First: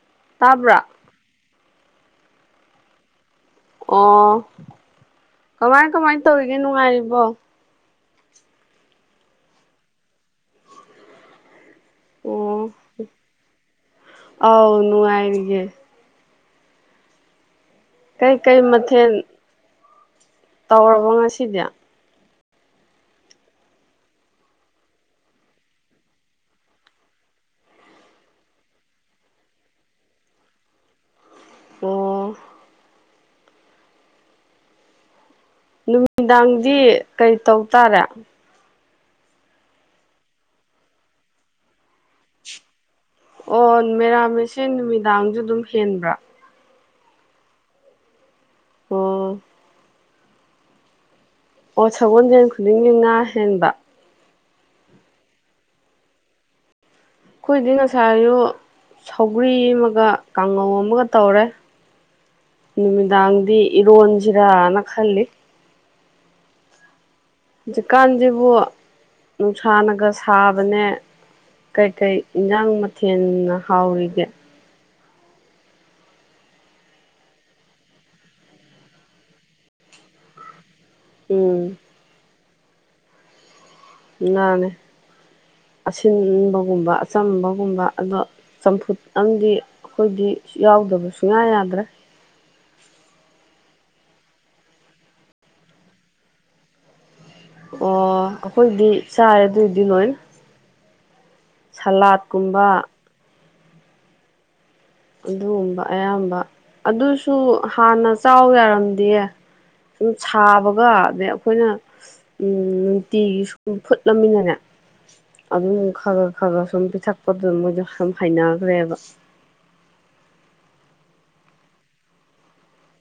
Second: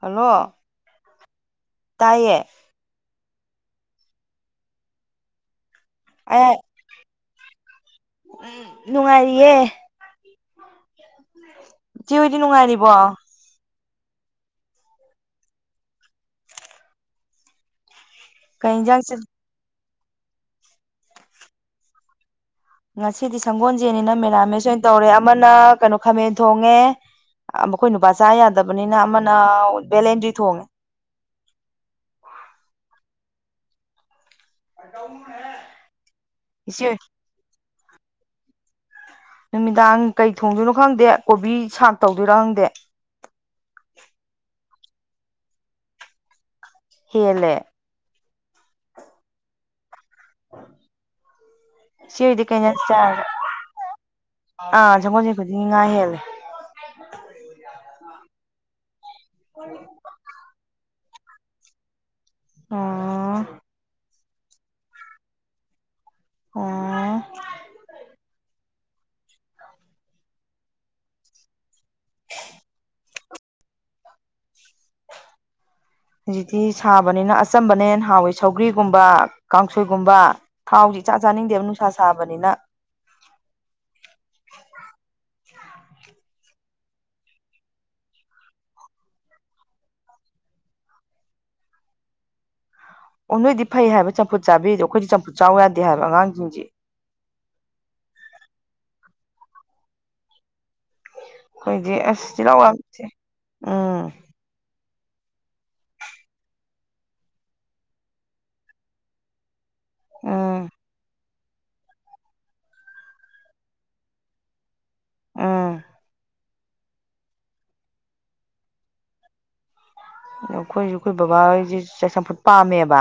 Hello ꯇꯥꯕ꯭ꯔꯥ ꯇꯥꯢꯌꯦ ꯑꯣ ꯀꯃꯥꯏ ꯀꯃꯥꯏ ꯇꯧꯔꯤꯒꯦ ꯅꯨꯡꯉꯥꯏꯔꯤꯕꯣ ꯎꯝ ꯅꯨꯡꯉꯥꯏꯔꯤꯌꯦ ꯏꯆꯦ ꯍꯣꯏꯗꯤ ꯑꯣ ꯅꯨꯡꯉꯥꯏꯔꯤꯕꯣ ꯑꯥꯎ ꯅꯨꯡꯉꯥꯏꯔꯤꯌꯦ ꯀꯩꯀꯩ ꯀꯩ ꯌꯦꯟꯖꯥꯡ ꯃꯊꯦꯟ ꯇꯧꯔꯕꯣ ꯉꯁꯤꯗꯤ ꯉꯁꯤꯗꯤ ꯁꯪꯒꯣꯟꯖꯦꯟꯅꯤꯅ ꯃꯦꯔꯥꯃꯦꯁ ꯑꯣꯏꯅ ꯇꯧꯔꯦ ꯑꯃꯅ ꯀꯅꯣ ꯈꯥꯃꯦꯟ ꯊꯣꯡꯉꯦ [inaudible] ꯃꯈꯣꯏ ꯅꯨꯄꯥ ꯆꯥ ꯌꯥꯗꯕꯅꯤꯅ ꯑꯃꯅ ꯕꯦꯂꯦꯟꯗ꯭ꯔꯤ ꯊꯣꯡꯉꯦ ꯑꯣ ꯑꯥ ꯇꯧꯅꯨ ꯍꯦ ꯅꯨꯡꯗꯥꯡꯗꯤ ꯀꯔꯤ ꯇꯧ ꯇꯥꯔꯦ ꯅꯨꯃꯤꯗꯥꯡ ꯀꯩ ꯊꯣꯡꯗꯣꯏꯅꯣ ꯈꯪꯗꯦ ꯀꯣꯕꯤ ꯁꯥꯛ ꯇꯧꯗꯣꯏꯔꯥ ꯈꯪꯗꯦ ꯑꯣ ꯃꯦꯔꯥꯃꯦꯁꯁꯦ ꯅꯨꯃꯤꯗꯥꯡꯖꯨ ꯑꯗꯨꯝ ꯍꯦꯟꯕ꯭ꯔꯣ ꯍꯦꯜꯂꯦ ꯑꯣ ꯑꯣ ꯏꯆꯦ ꯍꯣꯏꯗꯤ ꯁꯒꯣꯟꯖ‌ꯦꯟ ꯀꯩ ꯏꯟꯖꯥꯡ ꯈꯨꯗꯤꯡꯒꯤ ꯉꯥ ꯆꯥꯔꯒꯦ ꯍꯦꯟꯕ ꯑꯥ ꯁꯒꯣꯟꯖꯦꯟ ꯈꯨꯗꯤꯡꯒꯤ ꯉꯥ ꯍꯦꯜꯂꯦ ꯑꯈꯣꯏꯗꯤ ꯉꯁꯥꯏꯑꯌꯨꯛ ꯁꯧꯒ꯭ꯔꯤ ꯑꯃꯒ ꯀꯥꯡꯉꯧ ꯑꯃꯒ ꯇꯧꯔꯦ ꯑꯣ ꯅꯨꯃꯤꯗꯥꯡꯗꯤ ꯏꯔꯣꯟꯖꯤꯔꯅ ꯈꯜꯂꯤ ꯑꯥꯑ [inaudible] ꯍꯧꯖꯤꯛꯀꯥꯟꯖꯤꯕꯨ ꯅꯨꯡꯁꯥꯅꯒ ꯁꯥꯕꯅꯦ ꯀꯩꯀꯩ ꯏꯟꯖꯥꯡ ꯃꯊꯦꯟꯅ ꯍꯥꯎꯔꯤꯒꯦ ꯍꯧꯖꯤꯛꯇꯤ ꯁꯥꯕꯅꯤꯅ ꯑꯆꯝꯕꯅ ꯍꯦꯟꯅ ꯍꯥꯎꯋꯤ ꯁꯧꯒ꯭ꯔꯤꯒꯨꯝꯕ ꯀꯥꯡꯁꯣꯏꯒꯨꯝꯕ ꯊꯥꯎꯖꯤ ꯢꯆꯥ ꯆꯥꯅꯤꯡꯗꯦꯕ ꯎꯝ ꯅꯨꯡꯁꯥ ꯁꯥꯕꯅꯤꯅ ꯅꯥꯅꯦ ꯑꯁꯤꯟꯕꯒꯨꯝꯕ ꯑꯆꯝꯕꯒꯨꯝꯕ ꯑꯗꯣ ꯆꯝꯐꯨꯠ ꯑꯃꯗꯤ ꯑꯈꯣꯏꯗꯤ ꯌꯥꯎꯗꯕ ꯁꯨꯡꯌꯥ ꯌꯥꯗ꯭ꯔꯦ ꯑꯣ ꯅꯣꯏꯗꯤ ꯐꯩ ꯍꯥꯏꯕ ꯆꯝꯐꯨꯠ ꯆꯥꯕꯤꯔꯤꯗꯣ ꯑꯈꯣꯏꯗꯤ ꯆꯝꯐꯨꯠ ꯆꯥꯎ ꯌꯥꯗꯦ ꯍꯥꯏꯕ ꯑꯉꯥꯡꯖꯤꯡꯖ‌ꯦ ꯑꯣ ꯑꯈꯣꯏꯗꯤ ꯆꯥꯏ ꯑꯗꯨꯗꯤ ꯂꫭꯏꯅ ꯑꯈꯣꯏꯗꯤ ꯑꯁ ꯆꯤꯜꯍꯥꯎ ꯌꯥꯝꯊꯤ ꯎꯝ꯫ ꯑꯗꯨꯒꯨꯝꯕ ꯑꯌꯥꯝꯕ ꯑꯗꯨꯁꯨ ꯍꯥꯟꯅ ꯆꯥꯎ ꯌꯥꯔꯝꯗꯤꯌ‌ꯦ꯫ ꯁꯨꯝ ꯎꯝ ꯁꯥꯕꯒ ꯑꯗꯩ ꯑꯈꯣꯏꯅ ꯅꯨꯡꯇꯤꯒꯤ ꯁꯨꯝ ꯐꯨꯠꯂꯝꯅꯤꯅꯅꯦ꯫ ꯑꯗꯨꯝ ꯎꯝ ꯈꯔ ꯒ ꯈꯔ ꯒ ꯁꯨꯝ ꯄꯤꯊꯛꯄꯗꯨꯗ ꯃꯣꯏꯗꯨ ꯁꯨꯝ ꯍꯩꯅꯒ꯭ꯔꯦꯕ꯫ ꯑꯈꯣꯏꯁꯨ ꯑꯈꯣꯏ ꯕꯕꯥ ꯍꫭꯏꯁꯦ ꯆꯥ ꯆꯝꯐꯨꯠ ꯄꯥꯝꯃꯦꯕ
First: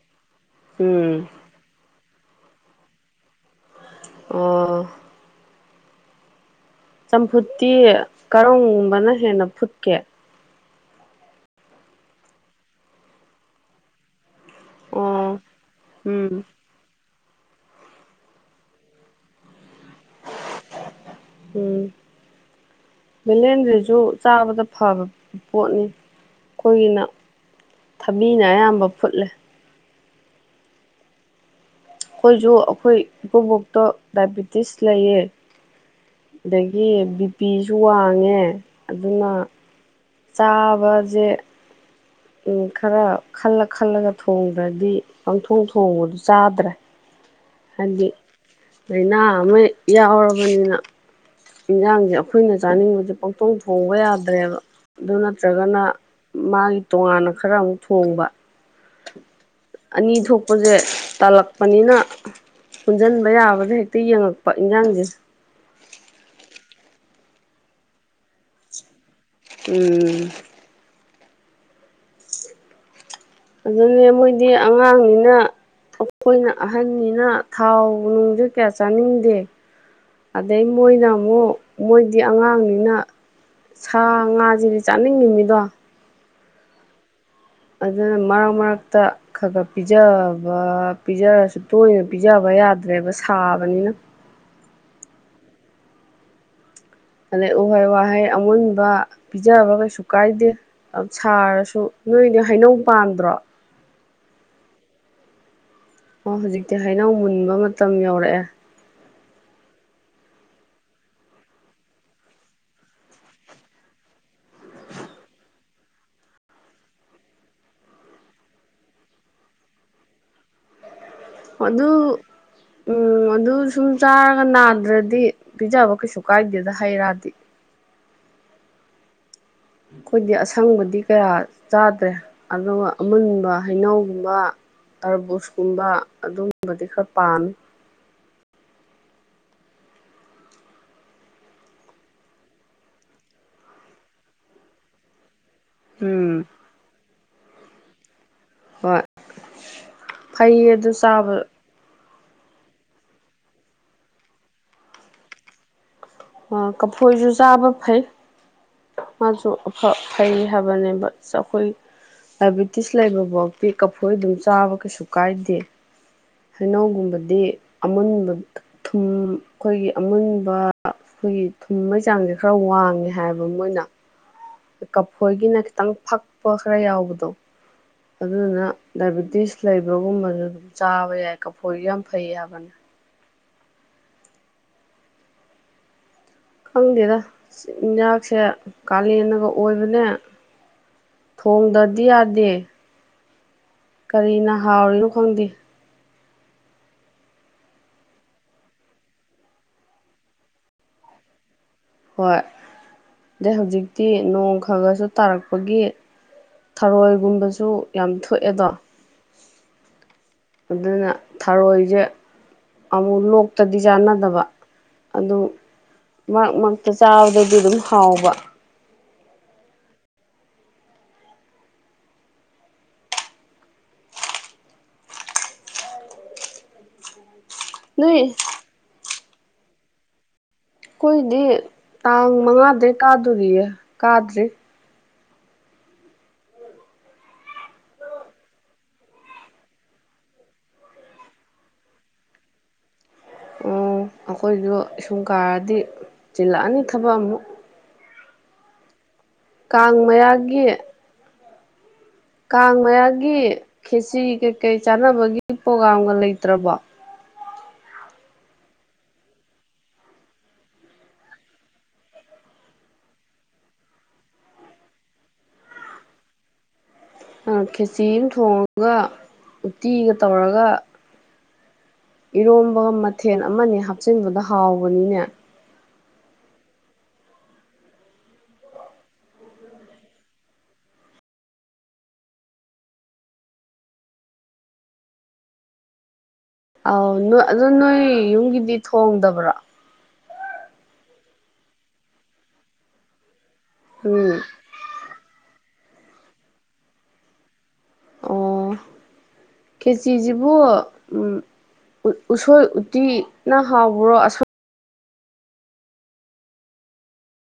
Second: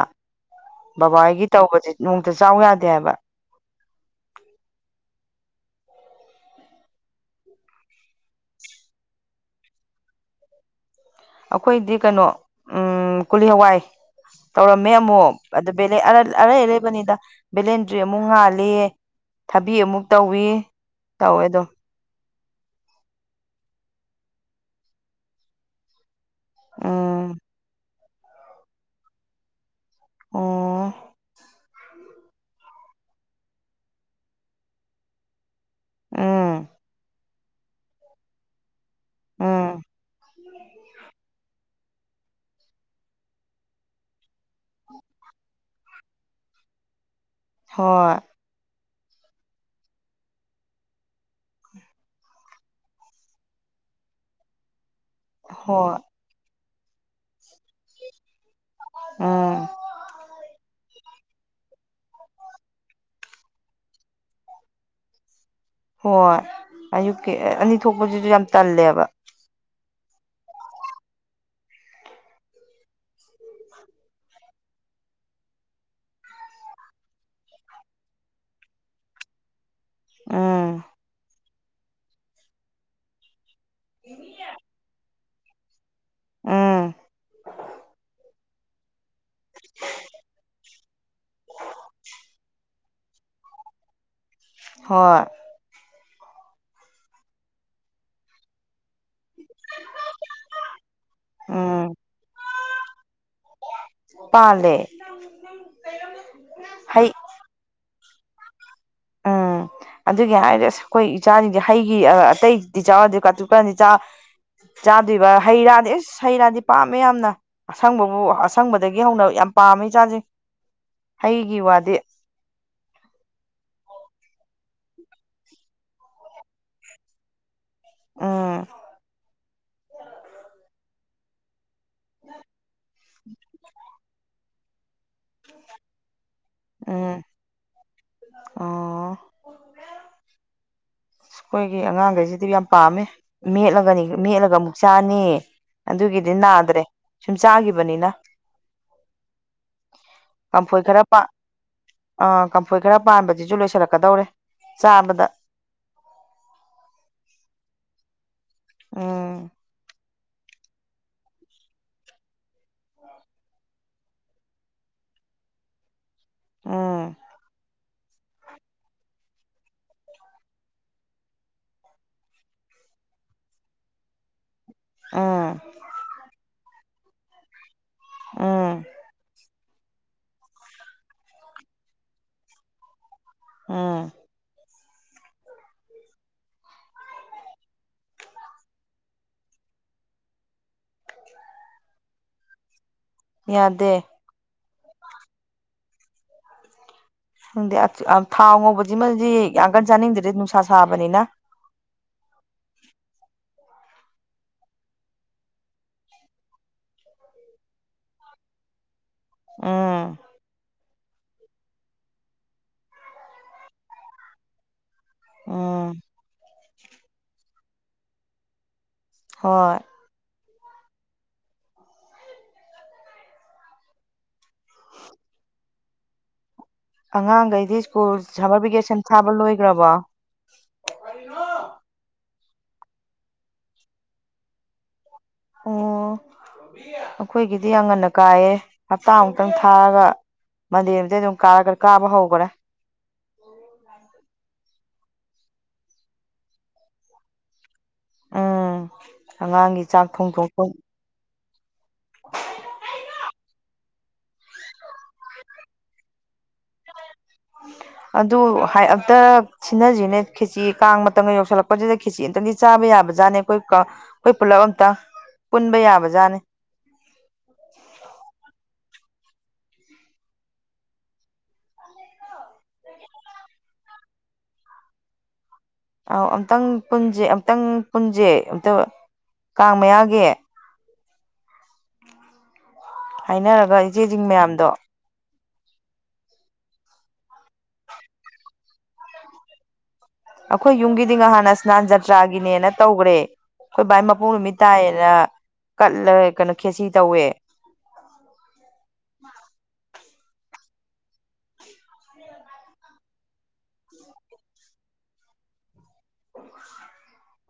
ꯎꯝ ꯕꯕꯥꯒꯤ꯫ ꯇꯧꯕꯁꯦ ꯅꫭꯡꯇ ꯆꯥꯎ ꯌꯥꯗꯦ ꯍꯥꯏꯕ꯫ ꯑꫭ꯫ ꯆꯝꯐꯨꯠꯇꯤ ꯀꯔꯝꯕꯅ ꯍꯦꯟꯅ ꯐꯨꯠꯀꯦ꯫ ꯑꯈꯣꯏꯗꯤ ꯀꯩꯅꯣ ꯎꯝ ꯀꯨꯂꯤ ꯍꯋꯥꯏ꯫ ꯇꯧꯔꯝꯃꯦ ꯑꯃꯨꯛ ꯑꯣ ꯑꯗꯨ ꯕꯦꯂꯦ ꯎꯝ ꯑꯔꯩ ꯑꯔꯩꯕꯅꯤꯗ꯫ ꯕꯦꯂꯦꯟꯗ꯭ꯔꯤ ꯑꯃꯨꯛ ꯉꯥꯜꯂꯤ ꯊꯕꯤ ꯑꯃꯨꯛ ꯇꯧꯏ꯫ ꯇꯧꯋꯦ ꯑꯗꯨꯝ ꯎꯝ ꯕꯦꯂꯦꯟꯗ꯭ꯔꯤꯁꯨ ꯆꯥꯕꯗ ꯐꯕ ꯄꯣꯠꯅꯤ꯫ ꯑꯈꯣꯏꯒꯤꯅ ꯎꯝ ꯊꯕꯤꯅ ꯑꯌꯥꯝꯕ ꯐꯨꯠꯂꯦ꯫ ꯑꯣꯥ꯫ ꯑꯈꯣꯏꯁꯨ ꯑꯈꯣꯏ ꯏꯀꯨꯕꯣꯛꯇꫭ ꯗꯥꯏꯕꯤꯇꯤꯁ ꯂꯩꯌꯦ꯫ ꯎꯝ ꯑꯗꯒꯤ ꯕꯤ ꯄꯤꯁꯨ ꯋꯥꯡꯉꯦ ꯑꯗꯨꯅ꯫ ꯎꯝ ꯆꯥꯕꯁꯦ ꯎꯝ ꯈꯔ ꯈꯜꯂ ꯈꯜꯂꯒ ꯊꯣꯡꯗ꯭ꯔꯗꯤ ꯄꯪꯊꯣꯡ ꯊꯣꯡꯕꯗꯨ ꯆꯥꯗ꯭ꯔꯦ꯫ ꯍꯥꯏꯗꯤ ꯍꯣꯏ ꯂꯩꯅꯥ ꯑꯃ ꯌꯥꯎꯔꯕꯅꯤꯅ꯫ ꯏꯟꯁꯥꯡꯁꯦ ꯑꯈꯣꯏꯅ ꯆꯥꯅꯤꯡꯕꯁꯦ ꯄꯪꯊꯣꯡ ꯊꯣꯡꯕ ꯌꯥꯗ꯭ꯔꯦꯕ꯫ ꯑꯗꯨ ꯅꯠꯇ꯭ꯔꯒꯅ ꯍꯣꯏ ꯃꯥꯒꯤ꯫ ꯇꯣꯉꯥꯟꯅ ꯈꯔ ꯑꯃꯨꯛ ꯊꯣꯡꯕ ꯎꯝ ꯑꯅꯤ ꯊꯣꯛꯄꯁꯦ ꯇꯜꯂꯛ꯫ ꯄꯅꯤꯅ꯫ ꯄꯨꯟꯖꯤꯟꯕ ꯌꯥꯕꯗ ꯍꯦꯛꯇ ꯌꯦꯡꯉꯛꯄ ꯏꯟꯖꯥꯡꯁꯦ꯫ ꯍꯣꯏ ꯑꯌꯨꯛꯀꯤ ꯑꯅꯤ ꯊꯣꯛꯄꯁꯤꯁꯨ ꯌꯥꯝ ꯇꯜꯂꯦꯕ꯫ ꯎꯝ꯫ ꯑꯗꯨꯅꯦ ꯃꯣꯏꯗꯤ ꯑꯉꯥꯡꯅꯤꯅ꯫ ꯑꯈꯣꯏꯅ ꯑꯍꯟꯅꯤꯅ ꯊꯥꯎ ꯅꯨꯡꯁꯨ ꯀꯌꯥ ꯆꯥꯅꯤꯡꯗꯦ꯫ ꯑꯗꯩ ꯎꯝ ꯃꯣꯏꯅ ꯑꯃꯨꯛ ꯃꯣꯏꯗꯤ ꯑꯉꯥꯡꯅꯤꯅ꯫ ꯁꯥ ꯉꯥꯁꯤꯗꯤ ꯆꯥꯅꯤꯡꯉꯤꯝꯅꯤꯗꯣ꯫ ꯎꯝ꯫ ꯑꯗꯨꯅ ꯃꯔꯛ ꯃꯔꯛꯇ꯫ ꯈꯔ ꯈꯔ ꯄꯤꯖꯕ ꯄꯤꯖꯔꯁꯨ ꯇꯣꯏꯅ ꯄꯤꯖꯕ ꯌꯥꯗ꯭ꯔꯦꯕ ꯁꯥꯕꯅꯤꯅ꯫ ꯍꯣꯏ꯫ ꯑꯗꯩ ꯎꯍꯩ ꯋꯥꯍꯩ ꯑꯃꯨꯟꯕ ꯄꯤꯖꯕ ꯀꯩꯁꯨ ꯀꯥꯏꯗꯦ ꯁꯥꯔꯁꯨ ꯎꯝ ꯅꯣꯏꯗꯤ ꯍꯩꯅꯧ ꯄꯥꯟꯗ꯭ꯔꯣ? ꯄꯥꯜꯂꯦ [unintelligible] ꯑꯣ ꯍꯧꯖꯤꯛꯇꯤ ꯍꯩꯅꯧ ꯍꯩ ꯃꯨꯟꯕ ꯃꯇꯝ ꯌꯧꯔꯛꯑꯦ ꯎꯝ ꯑꯗꯨꯒꯤ ꯍꯥꯏꯔꯗꯤ ꯑꯁ ꯑꯩꯈꯣꯏ ꯏꯆꯥꯁꯤꯡꯗꯤ ꯍꯩꯒꯤ ꯑꯇꯩꯗꯤ ꯆꯥꯎ ꯌꯥꯗꯦ ꯀꯥꯇꯨ ꯀꯔꯟꯗꯤ ꯆꯥ ꯆꯥꯗꯣꯏꯕ ꯍꯩ ꯔꯥꯗꯤ ꯏꯁ ꯍꯩ ꯔꯥꯗꯤ ꯄꯥꯝꯃꯦ ꯌꯥꯝꯅ ꯑꯁꯪꯕꯕꯨ ꯑꯁꯪꯕꯗꯒꯤ ꯍꯧꯅ ꯌꯥꯝ ꯄꯥꯝꯃꯦ ꯏꯆꯥꯁꯤꯡꯁꯦ ꯃꯗꯨ ꯎꯝ ꯑꯗꯨ ꯁꯨꯝ ꯆꯥꯔꯒ ꯅꯥꯗ꯭ꯔꯗꯤ ꯄꯤꯖꯕ ꯀꯩꯁꯨ ꯀꯥꯏꯗꯦꯗ ꯍꯩꯔꯥꯗꯤ ꯎꯝ ꯑꯩꯈꯣꯏꯗꯤ ꯑꯁꯪꯕꯗꯤ ꯀꯌꯥ ꯆꯥꯗ꯭ꯔꯦ ꯑꯗꯨꯒ ꯑꯃꯨꯟꯕ ꯍꯩꯅꯧꯒꯨꯝꯕ ꯇꯔꯕꯨꯁꯀꯨꯝꯕ ꯑꯗꯨꯝꯕꯗꯤ ꯈꯔ ꯎꯝ ꯄꯥꯝꯃꯤ ꯑꯣ [inaudible] ꯑꯩꯈꯣꯏꯒꯤ ꯑꯉꯥꯡꯈꯩꯁꯤꯗꯤ ꯌꯥꯝ ꯄꯥꯝꯃꯦ ꯃꯦꯠꯂꯒꯅꯤ ꯃꯦꯠꯂꯒ ꯑꯃꯨꯛ ꯆꯥꯅꯤ ꯎꯝ ꯑꯗꯨꯒꯤꯗꯤ ꯅꯥꯗ꯭ꯔꯦ ꯁꯨꯝ ꯆꯥꯒꯤꯕꯅꯤꯅ ꯍꯣꯏ ꯐꯩꯌꯦ ꯀꯝꯐꯣꯏ ꯑꯗꯨ ꯈꯔ ꯆꯥꯕ ꯑꯥ ꯀꯝꯐꯣꯏ ꯈꯔ ꯄꯥꯟꯕꯁꯤꯁꯨ ꯂꯣꯏꯁꯤꯜꯂꯛꯀꯗꯧꯔꯦ ꯆꯥꯕꯗ ꯑꯥ ꯀꯐꯣꯏꯁꯨ ꯆꯥꯕ ꯐꯩ ꯃꯥꯁꯨ ꯎꯝ ꯑꯐ ꯐꯩ ꯍꯥꯏꯕꯅꯦꯕ ꯑꯁ ꯑꯈꯣꯏ ꯗꯥꯏꯕꯦꯇꯤꯁ ꯂꯩꯕ ꯕꯥꯎꯗꯤ ꯀꯐꯣꯏ ꯑꯗꯨꯝ ꯆꯥꯕ ꯀꯩꯁꯨ ꯀꯥꯏꯗꯦ ꯎꯝ ꯍꯩꯅꯧꯒꯨꯝꯕꯗꯤ ꯑꯃꯨꯟꯕ ꯊꯨꯝ ꯑꯩꯈꯣꯏꯒꯤ ꯑꯃꯨꯟꯕ ꯑꯩꯈꯣꯏꯒꯤ ꯊꯨꯝꯃꯩ ꯆꯥꯡꯁꯦ ꯈꯔ ꯋꯥꯡꯉꯦ ꯍꯥꯏꯕ ꯃꯣꯏꯅ ꯀꯐꯣꯏꯒꯤꯅ ꯎꯝ ꯈꯤꯇꯪ ꯐꯛꯄ ꯈꯔ ꯌꯥꯎꯕꯗꯣ ꯑꯗꯨꯗꯨꯅ ꯎꯝ ꯗꯥꯏꯕꯦꯇꯤꯁ ꯂꯩꯕꯒꯨꯝꯕꯁꯨ ꯑꯗꯨꯝ ꯆꯥꯕ ꯌꯥꯏ ꯀꯐꯣꯏꯁꯨ ꯌꯥꯝ ꯐꯩ ꯍꯥꯏꯕꯅꯤ ꯎꯝ ꯈꯪꯗꯦꯗ ꯏꯤꯟꯖꯥꯛꯁꯦ ꯀꯥꯂꯦꯟꯅꯒ ꯑꯣꯏꯕꯅꯦ ꯊꯣꯡꯗꯗꯤ ꯌꯥꯗꯦ ꯌꯥꯗꯦ ꯀꯔꯤꯅ ꯍꯥꯎꯔꯤꯅꯣ ꯈꯪꯗꯦ ꯈꯪꯗꯦ ꯊꯥꯎ ꯉꯧꯕꯁꯤꯃꯗꯤ ꯌꯥꯝ ꯀꯟ ꯆꯥꯅꯤꯡꯗ꯭ꯔꯦ ꯅꯨꯡꯁꯥ ꯁꯥꯕꯅꯤꯅ ꯍꯣꯏ ꯗꯩ ꯍꯧꯖꯤꯛꯇꯤ ꯅꯣꯡ ꯈꯒꯁꯨ ꯇꯥꯔꯛꯄꯒꯤ ꯊꯔꯣꯏꯒꯨꯝꯕꯁꯨ ꯌꯥꯝ ꯊꯣꯛꯑꯦꯗꯣ ꯎꯝ ꯑꯗꯨꯅ ꯊꯔꯣꯏꯁꯦ ꯑꯃꯨꯛ ꯂꯣꯛꯇꯗꯤ ꯆꯥꯅꯗꯕ ꯑꯗꯨ ꯎꯝ ꯃꯔꯛ ꯃꯔꯛꯇ ꯆꯥꯕꯗꯗꯤ ꯑꯗꯨꯝ ꯍꯥꯎꯕ ꯍꯣꯏ ꯑꯉꯥꯡꯒꯩꯗꯤ ꯁ꯭ꯀꯨꯜ ꯅꯣꯏ ꯁꯝꯃꯔ ꯚꯦꯀꯦꯁꯟ ꯁꯥꯕ ꯂꯣꯏꯒ꯭ꯔꯕꯣ ꯑꯩꯈꯣꯏꯗꯤ ꯇꯥꯡ ꯃꯉꯥꯗꯩ ꯀꯥꯗꯣꯔꯤꯌꯦ ꯀꯥꯗ꯭ꯔꯤ ꯑꯣ ꯑꯩꯈꯣꯏꯒꯤꯗꯤ ꯌꯥꯝ ꯉꯟꯅ ꯀꯥꯏꯌꯦ ꯍꯞꯇꯥꯃꯨꯛꯇꯪ ꯊꯥꯔꯒ ꯃꯟꯗꯦ ꯅꯨꯃꯤꯇꯩ ꯑꯗꯨꯝ ꯀꯔ ꯀꯥꯕ ꯍꯧꯒ꯭ꯔꯦ ꯑꯣ ꯑꯩꯈꯣꯏꯖꯨ ꯏꯁꯨꯝ ꯀꯥꯔꯗꯤ ꯆꯤꯜꯂꯛꯑꯅꯤ ꯊꯕꯛ ꯑꯃꯨꯛ ꯎꯝ ꯑꯉꯥꯡꯒꯤ ꯀꯥꯡ ꯆꯥꯛ ꯊꯣꯡꯊꯣꯛꯄ ꯃꯌꯥꯒꯤ ꯀꯥꯡ ꯃꯌꯥꯒꯤ ꯈꯦꯆ꯭ꯔꯤ ꯀꯩ ꯀꯩ ꯆꯥꯅꯕꯒꯤ ꯄ꯭ꯔꯣꯒꯥꯝꯒ ꯂꯩꯇ꯭ꯔꯕꯣ ꯑꯗꯨ ꯍꯥꯏ ꯑꯝꯇ ꯁꯤꯟꯅꯁꯤꯅꯦ ꯈꯦꯆꯤ ꯀꯥꯡ ꯃꯇꯝꯒ ꯌꯧꯁꯤꯜꯂꯛꯄꯁꯤꯗ ꯈꯦꯆꯤ ꯑꯃꯇꯪꯗꯤ ꯆꯥꯕ ꯌꯥꯕꯖꯥꯠꯅꯦ ꯑꯩꯈꯣꯏ ꯑꯩꯈꯣꯏ ꯄꯨꯜꯂꯞ ꯑꯝꯇꯪ ꯄꯨꯟꯕ ꯌꯥꯕ ꯖꯥꯠꯅꯤ ꯑꯪ ꯈꯦꯆꯤ ꯑꯃ ꯊꯣꯡꯉꯒ ꯎꯇꯤꯒ ꯇꯧꯔꯒ ꯏꯔꯣꯝꯕꯒ ꯃꯊꯦꯟ ꯑꯃꯅꯤ ꯍꯥꯞꯆꯤꯟꯕꯗꯣ ꯍꯥꯎꯕꯅꯤꯅꯦ ꯑꯧ ꯑꯝꯇꯪ ꯄꯨꯟꯁꯦ ꯑꯝꯛꯇꯪ ꯄꯨꯟꯁꯦ ꯑꯝꯇ ꯀꯥꯡ ꯃꯌꯥꯒꯤ ꯍꯥꯏꯅꯔꯒ ꯏꯆꯦꯖꯤꯡ ꯃꯌꯥꯝꯗꯣ ꯑꯥꯎ ꯅꯣꯏ ꯑꯗꯨꯣ ꯅꯣꯏ ꯌꯨꯝꯒꯤꯗꯤ ꯊꯣꯡꯗꯕ꯭ꯔꯣ ꯑꯩꯈꯣꯏ ꯌꯨꯝꯒꯤꯗꯤ ꯉꯍꯥꯟꯅ ꯁ꯭ꯅꯥꯟ ꯖꯇ꯭ꯔꯥꯒꯤꯅꯦꯅ ꯇꯧꯒ꯭ꯔꯦ ꯑꯩꯈꯣꯏ ꯕꯥꯏ ꯃꯄꯣꯛ ꯎꯝ ꯅꯨꯃꯤꯠ ꯇꯥꯏꯌꯦꯅ ꯀꯠꯂꯒ ꯀꯩꯅꯣ ꯈꯦꯁꯤ ꯇꯧꯋꯦ ꯑꯣꯑꯣ ꯈꯦꯆꯤꯖꯤꯕꯨ ꯎꯝ ꯎ ꯎꯁꯣꯏ ꯎꯇꯤꯅ ꯍꯥꯎꯕ꯭ꯔꯣ ꯑꯁꯪ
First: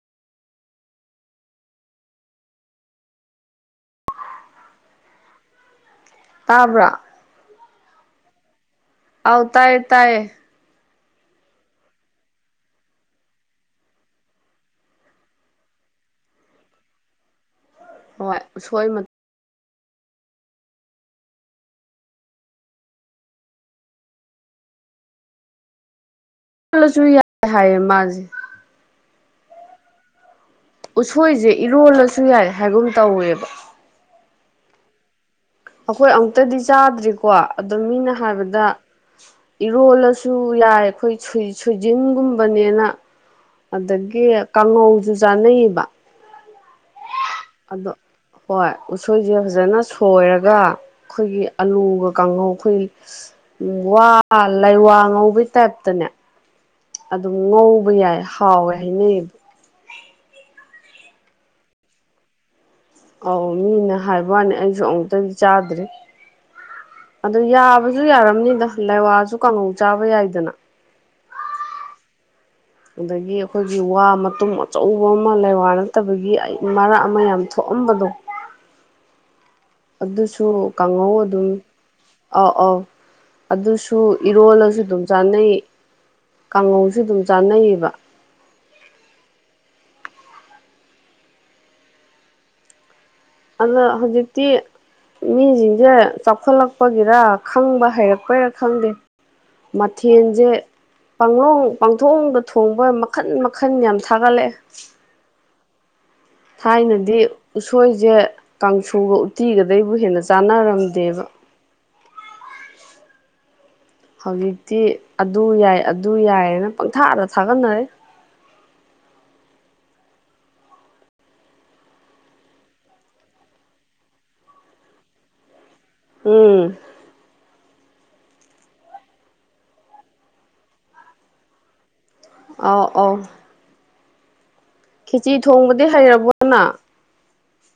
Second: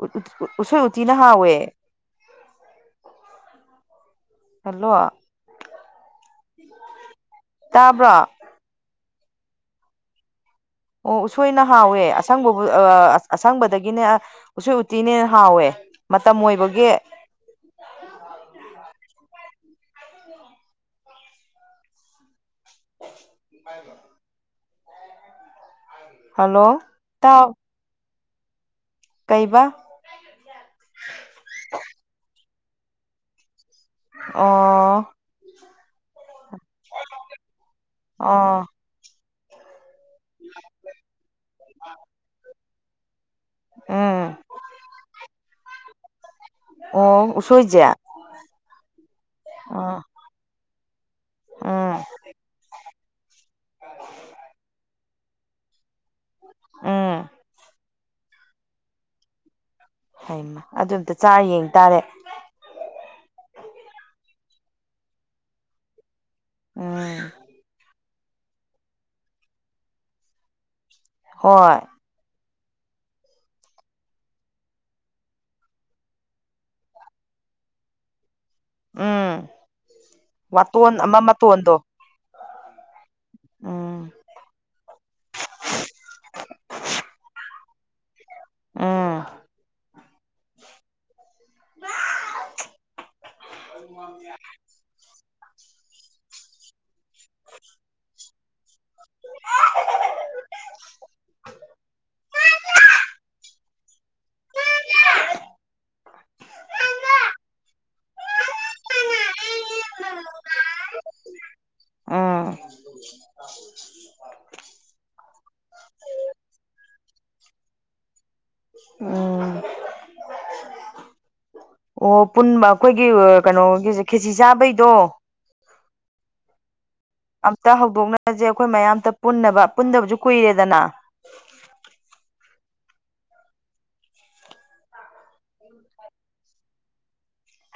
ꯎꯠꯎꯠ ꯎꯁꯣꯏ ꯎꯇꯤꯅ ꯍꯥꯥꯎꯋꯦ ꯍꯜꯂꯣꯑꯣ ꯇꯥꯕ꯭ꯔꯥ ꯇꯥꯕ꯭ꯔꯣ ꯑꯧꯇꯥꯢꯌꯦ ꯇꯥꯢꯌꯦ ꯑꯣ ꯎꯁꯣꯏꯅ ꯍꯥꯎꯋꯦ ꯑꯁꯪꯕꯕꯨꯑꯥꯑ ꯑꯁꯪꯕꯗꯒꯤꯅꯦ ꯎꯁꯣꯢ ꯎꯇꯤꯅ ꯍꯥꯎꯋꯦ ꯃꯇꯝ ꯑꯣꯏꯕꯒꯤ ꯍꯣꯏ ꯎꯁꯣꯏ ꯃ ꯍꯥꯏꯕ꯭ꯔꯣ ꯍꯜꯂꯣ ꯈꯜꯂꯖꯨ ꯌꯥꯏ ꯍꯥꯏꯌꯦ ꯃꯥꯖꯦ ꯀꯩꯕꯥ ꯎꯁꯣꯏꯖꯦ ꯏꯔꯣꯜꯂꯁꯨ ꯌꯥꯏ ꯍꯥꯏꯒꯨꯝ ꯇꯧꯋꯦꯕ ꯑꯣꯑꯣ ꯑꯩꯈꯣꯏ ꯑꯃꯨꯛꯇꯗꯤ ꯆꯥꯗ꯭ꯔꯤꯀꯣ ꯑꯗꯣ ꯃꯤꯅ ꯍꯥꯏꯕꯗ ꯑꯣ ꯏꯔꯣꯜꯂ ꯁꯨ ꯌꯥꯏ ꯑꯩꯈꯣꯏ ꯁꯨꯢ ꯁꯨꯏꯖꯤꯟꯒꯨꯝꯕꯅꯦꯅ ꯑꯥꯗꯒꯤ ꯎꯝ ꯀꯥꯡꯉꯧꯁꯨ ꯆꯥꯅꯩꯌꯦꯕ ꯑꯣꯑꯣ ꯎꯁꯣꯏ ꯑꯗꯣ ꯍꯣꯏ ꯎꯁꯣꯏꯖꯦ ꯐꯖꯅ ꯑꯥ ꯁꯣꯏꯔꯒ ꯑꯩꯈꯣꯏꯒꯤ ꯎꯝ ꯑꯂꯨꯒ ꯀꯥꯡꯉꯧ ꯑꯩꯈꯣꯏꯒꯤ ꯎ ꯋꯥ ꯂꯩꯋꯥ ꯉꯧꯕꯩ ꯇꯥꯏꯞꯇꯅꯦ ꯎꯝ ꯑꯗꯨꯝ ꯉꯧꯕ ꯌꯥꯏ ꯍꯥꯎꯋꯦ ꯍꯥꯏꯅꯩꯕ ꯍꯩꯃ ꯑꯗꯨ ꯑꯝꯇ ꯆꯥꯔ ꯌꯦꯡ ꯇꯥꯔꯦ ꯑꯧ ꯃꯤꯅ ꯍꯥꯏꯕ ꯋꯥꯅꯤ ꯑꯩꯖꯨ ꯑꯃꯨꯛꯇꯗꯤ ꯆꯥꯗ꯭ꯔꯤ ꯑꯥ ꯑꯗꯣ ꯌꯥꯕꯁꯨ ꯌꯥꯔꯝꯅꯤꯗ ꯂꯩꯋꯥꯁ꯫ꯗꯨ ꯀꯥꯡꯉꯧ ꯆꯥꯕ ꯌꯥꯏꯗꯅ ꯍꯣꯢ ꯑꯗꯒꯤ ꯑꯩꯈꯣꯏꯒꯤ ꯋꯥ ꯃꯇꯨꯝ ꯑꯆꯧꯕ ꯑꯃ ꯂꯩꯋꯥ ꯅꯠꯇꯕꯒꯤ ꯑꯩ ꯃꯔꯛ ꯑꯃ ꯌꯥꯝ ꯊꯣꯛꯑꯝꯕꯗꯣ ꯎꯪ ꯑꯗꯨꯁꯨ ꯀꯥꯡꯍꯧ ꯑꯗꯨꯝ ꯑꯧ ꯑꯣꯑꯣ ꯑꯗꯨꯁꯨ ꯎꯝ ꯏꯔꯣꯜꯂꯁꯨ ꯑꯗꯨꯝ ꯆꯥꯅꯩ ꯀꯥꯡꯉꯧꯁꯨ ꯑꯗꯨꯝ ꯆꯥꯅꯩꯌꯦꯕ ꯎꯪ ꯑꯗꯣꯍꯧꯖꯤꯛꯇꯤ ꯃꯤꯁꯤꯡꯖꯦ ꯆꯥꯎꯈꯠꯂꯛꯄꯒꯤꯔ ꯈꯪꯕ ꯍꯩꯔꯛꯄꯩꯔꯥ ꯈꯪꯗꯦ ꯃꯊꯦꯟꯖꯦ ꯄꯪꯂꯣꯡ ꯄꯪꯊꯣꯡꯗ ꯊꯣꯡꯕ ꯃꯈꯟ ꯃꯈꯟ ꯌꯥꯝ ꯊꯥꯒꯠꯂꯛꯑꯦ ꯊꯥꯏꯅꯗꯤ ꯎꯁꯣꯏꯖꯦ ꯀꯥꯡꯁꯨꯒ ꯎꯠꯇꯤꯒꯗꯩꯕꯨ ꯍꯦꯟꯅ ꯆꯥꯟꯅꯔꯝꯗꯦꯕ INAUDIBLE ꯍꯧꯖꯤꯛꯇꯤ ꯑꯗꯨ ꯌꯥꯏ ꯑꯗꯨ ꯌꯥꯏꯌꯦꯅ ꯄꯪꯊꯥꯗ ꯊꯥꯒꯠꯅꯔꯛꯢ UNINTELLIGIBLE ꯑꯣ ꯄꯨꯟꯕ ꯑꯩꯈꯣꯏꯒꯤ ꯀꯩꯅꯣꯒꯤꯖꯦ ꯈꯦꯆꯤ ꯆꯥꯕꯩꯗꯣ ꯎꯪ ꯑꯝꯇ ꯍꯧꯗꯣꯛꯅꯖꯦ ꯑꯩꯈꯣꯏ ꯃꯌꯥꯝ ꯑꯇ ꯄꯨꯟꯅꯕ ꯄꯨꯟꯗꯕꯁꯨ ꯀꯨꯏꯔꯦꯗꯅ ꯑꯧ ꯑꯧ ꯈꯦꯆꯤ ꯊꯣꯡꯕꯗꯤ ꯍꯩꯔꯕꯣꯅ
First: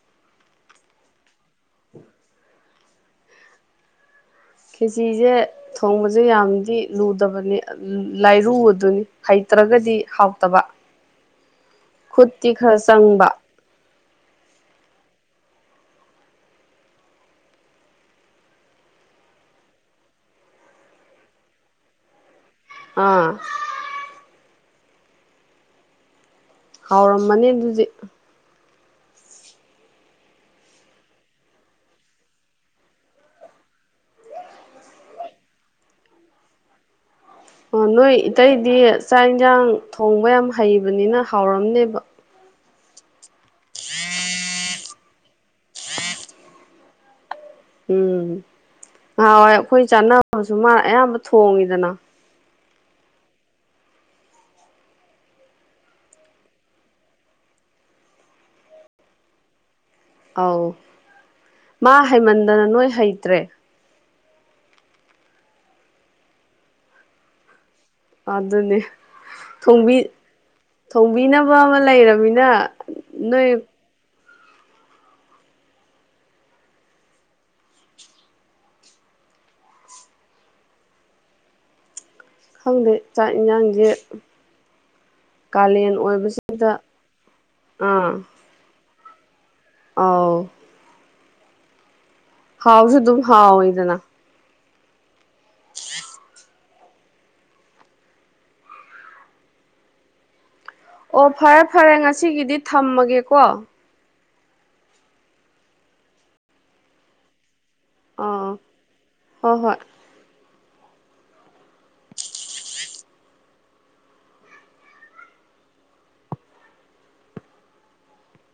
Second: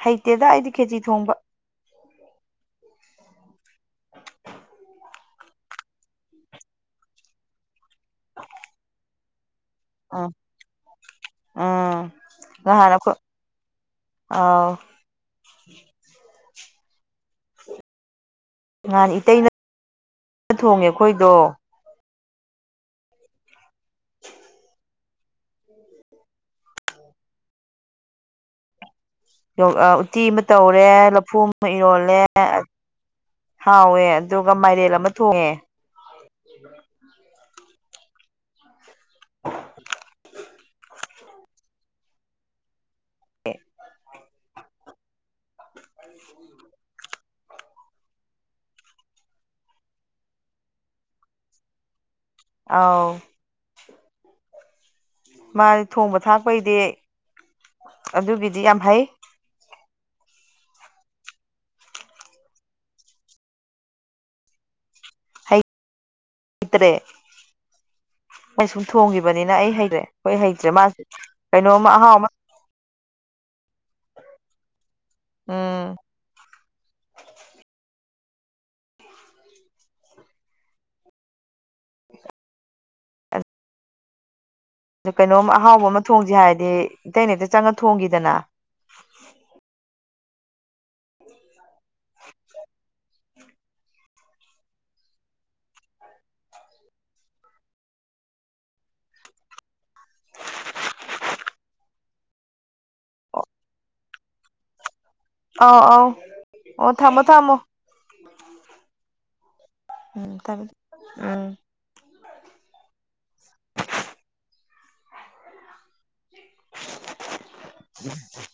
ꯍꯩꯇꯦꯗ ꯑꯩꯗꯤ ꯈꯦꯆꯤ ꯊꯣꯡꯕ [unintelligible] ꯈꯦꯆꯤꯖꯦ ꯊꯣꯡꯕꯖꯨ ꯌꯥꯝꯗꯤ ꯂꯨꯗꯕꯅꯤ ꯂꯥꯏꯔꯨꯑꯗꯨꯅꯤ ꯍꯩꯇ꯭ꯔꯒꯗꯤ ꯎꯝ ꯍꯥꯎꯇꯕ ꯎꯝ ꯈꯨꯠꯇꯤ ꯈꯔ ꯆꯪꯕ ꯑꯥ ꯅꯍꯥꯟ ꯏꯇꯩꯅ ꯊꯣꯡꯉꯦ ꯑꯈꯣꯏꯗꯣ ꯑꯥ ꯍꯥꯎꯔꯝꯃꯅꯤ ꯑꯗꯨꯗꯤ ꯎꯠꯇꯤ ꯑꯃ ꯇꯧꯔꯦ ꯂꯐꯨ ꯑꯃ ꯏꯔꯣꯜꯂꯦ ꯍꯥꯎꯋꯦ ꯑꯗꯨꯒ ꯃꯥꯏꯔꯦꯜ ꯑꯃ ꯊꯣꯡꯉꯦ [unintelligible] ꯑꯣ ꯅꯣꯏ ꯏꯇꯩꯗꯤ ꯆꯥꯛ ꯏꯟꯖꯥꯡ ꯊꯣꯡꯕ ꯌꯥꯝ ꯍꯩꯕꯅꯤꯅ ꯍꯥꯎꯔꯝꯅꯦꯕ ꯑꯦ [inaudible] ꯎꯝ ꯉꯍꯥꯟꯋꯥꯏ ꯑꯩꯈꯣꯏꯅ ꯆꯥꯟꯅꯕꯁꯨ ꯃꯥꯅ ꯑꯌꯥꯝꯕ ꯊꯣꯡꯉꯤꯗꯅ ꯑꯥꯎ ꯃꯥꯗꯤ ꯊꯣꯡꯕ ꯊꯥꯛꯄꯩꯗꯤ ꯑꯗꯨꯒꯤꯗꯤ ꯌꯥꯝ ꯍꯩ ꯑꯧ ꯃꯥ ꯍꯩꯃꯟꯗꯅ ꯅꯣꯏ ꯍꯩꯇ꯭ꯔꯦ ꯍꯩꯇ꯭ꯔꯦ ꯃꯣꯏ ꯑꯗꯨꯅꯦ ꯁꯨꯝ ꯊꯣꯡꯒꯤꯕꯅꯤꯅ ꯑꯩ ꯍꯩꯇ꯭ꯔꯦ ꯊꯣꯡꯕꯤ ꯍꯣꯏ ꯍꯩꯇ꯭ꯔꯦ ꯃꯥꯁꯦ ꯊꯣꯡꯕꯤꯅꯕ ꯑꯃ ꯀꯩꯅꯣꯃ ꯑꯍꯥꯎ ꯑꯃ ꯂꯩꯔꯃꯤꯅ ꯅꯣꯏ ꯎꯝ ꯈꯪꯗꯦ ꯆꯥꯛ ꯌꯦꯟꯖꯥꯡꯖꯦ ꯑꯗꯨ ꯀꯩꯅꯣꯝ ꯑꯍꯥꯎꯕ ꯑꯃ ꯊꯣꯡꯖꯤ ꯍꯥꯏꯔꯗꯤ ꯑꯣꯏꯕꯁꯤꯗ ꯏꯇꯩꯅ ꯍꯦꯛꯇ ꯆꯪꯉ ꯑꯥ ꯊꯣꯡꯒꯤꯗꯅ ꯑꯥꯎ ꯍꯥꯎꯖꯨ ꯑꯗꯨꯝ ꯍꯥꯎꯋꯤꯗꯅ ꯑꯣ ꯐꯔꯦ ꯐꯔꯦ ꯉꯁꯤꯒꯤꯗꯤ ꯊꯝꯃꯒꯦꯀꯣ ꯑꯥꯎ ꯑꯥꯎ ꯑꯣ ꯊꯝꯃꯣ ꯊꯝꯃꯣ ꯑꯥ ꯍꯣꯏ ꯍꯣꯏ ꯎꯝ ꯊꯝꯃꯦ ꯎꯝ [unintelligible]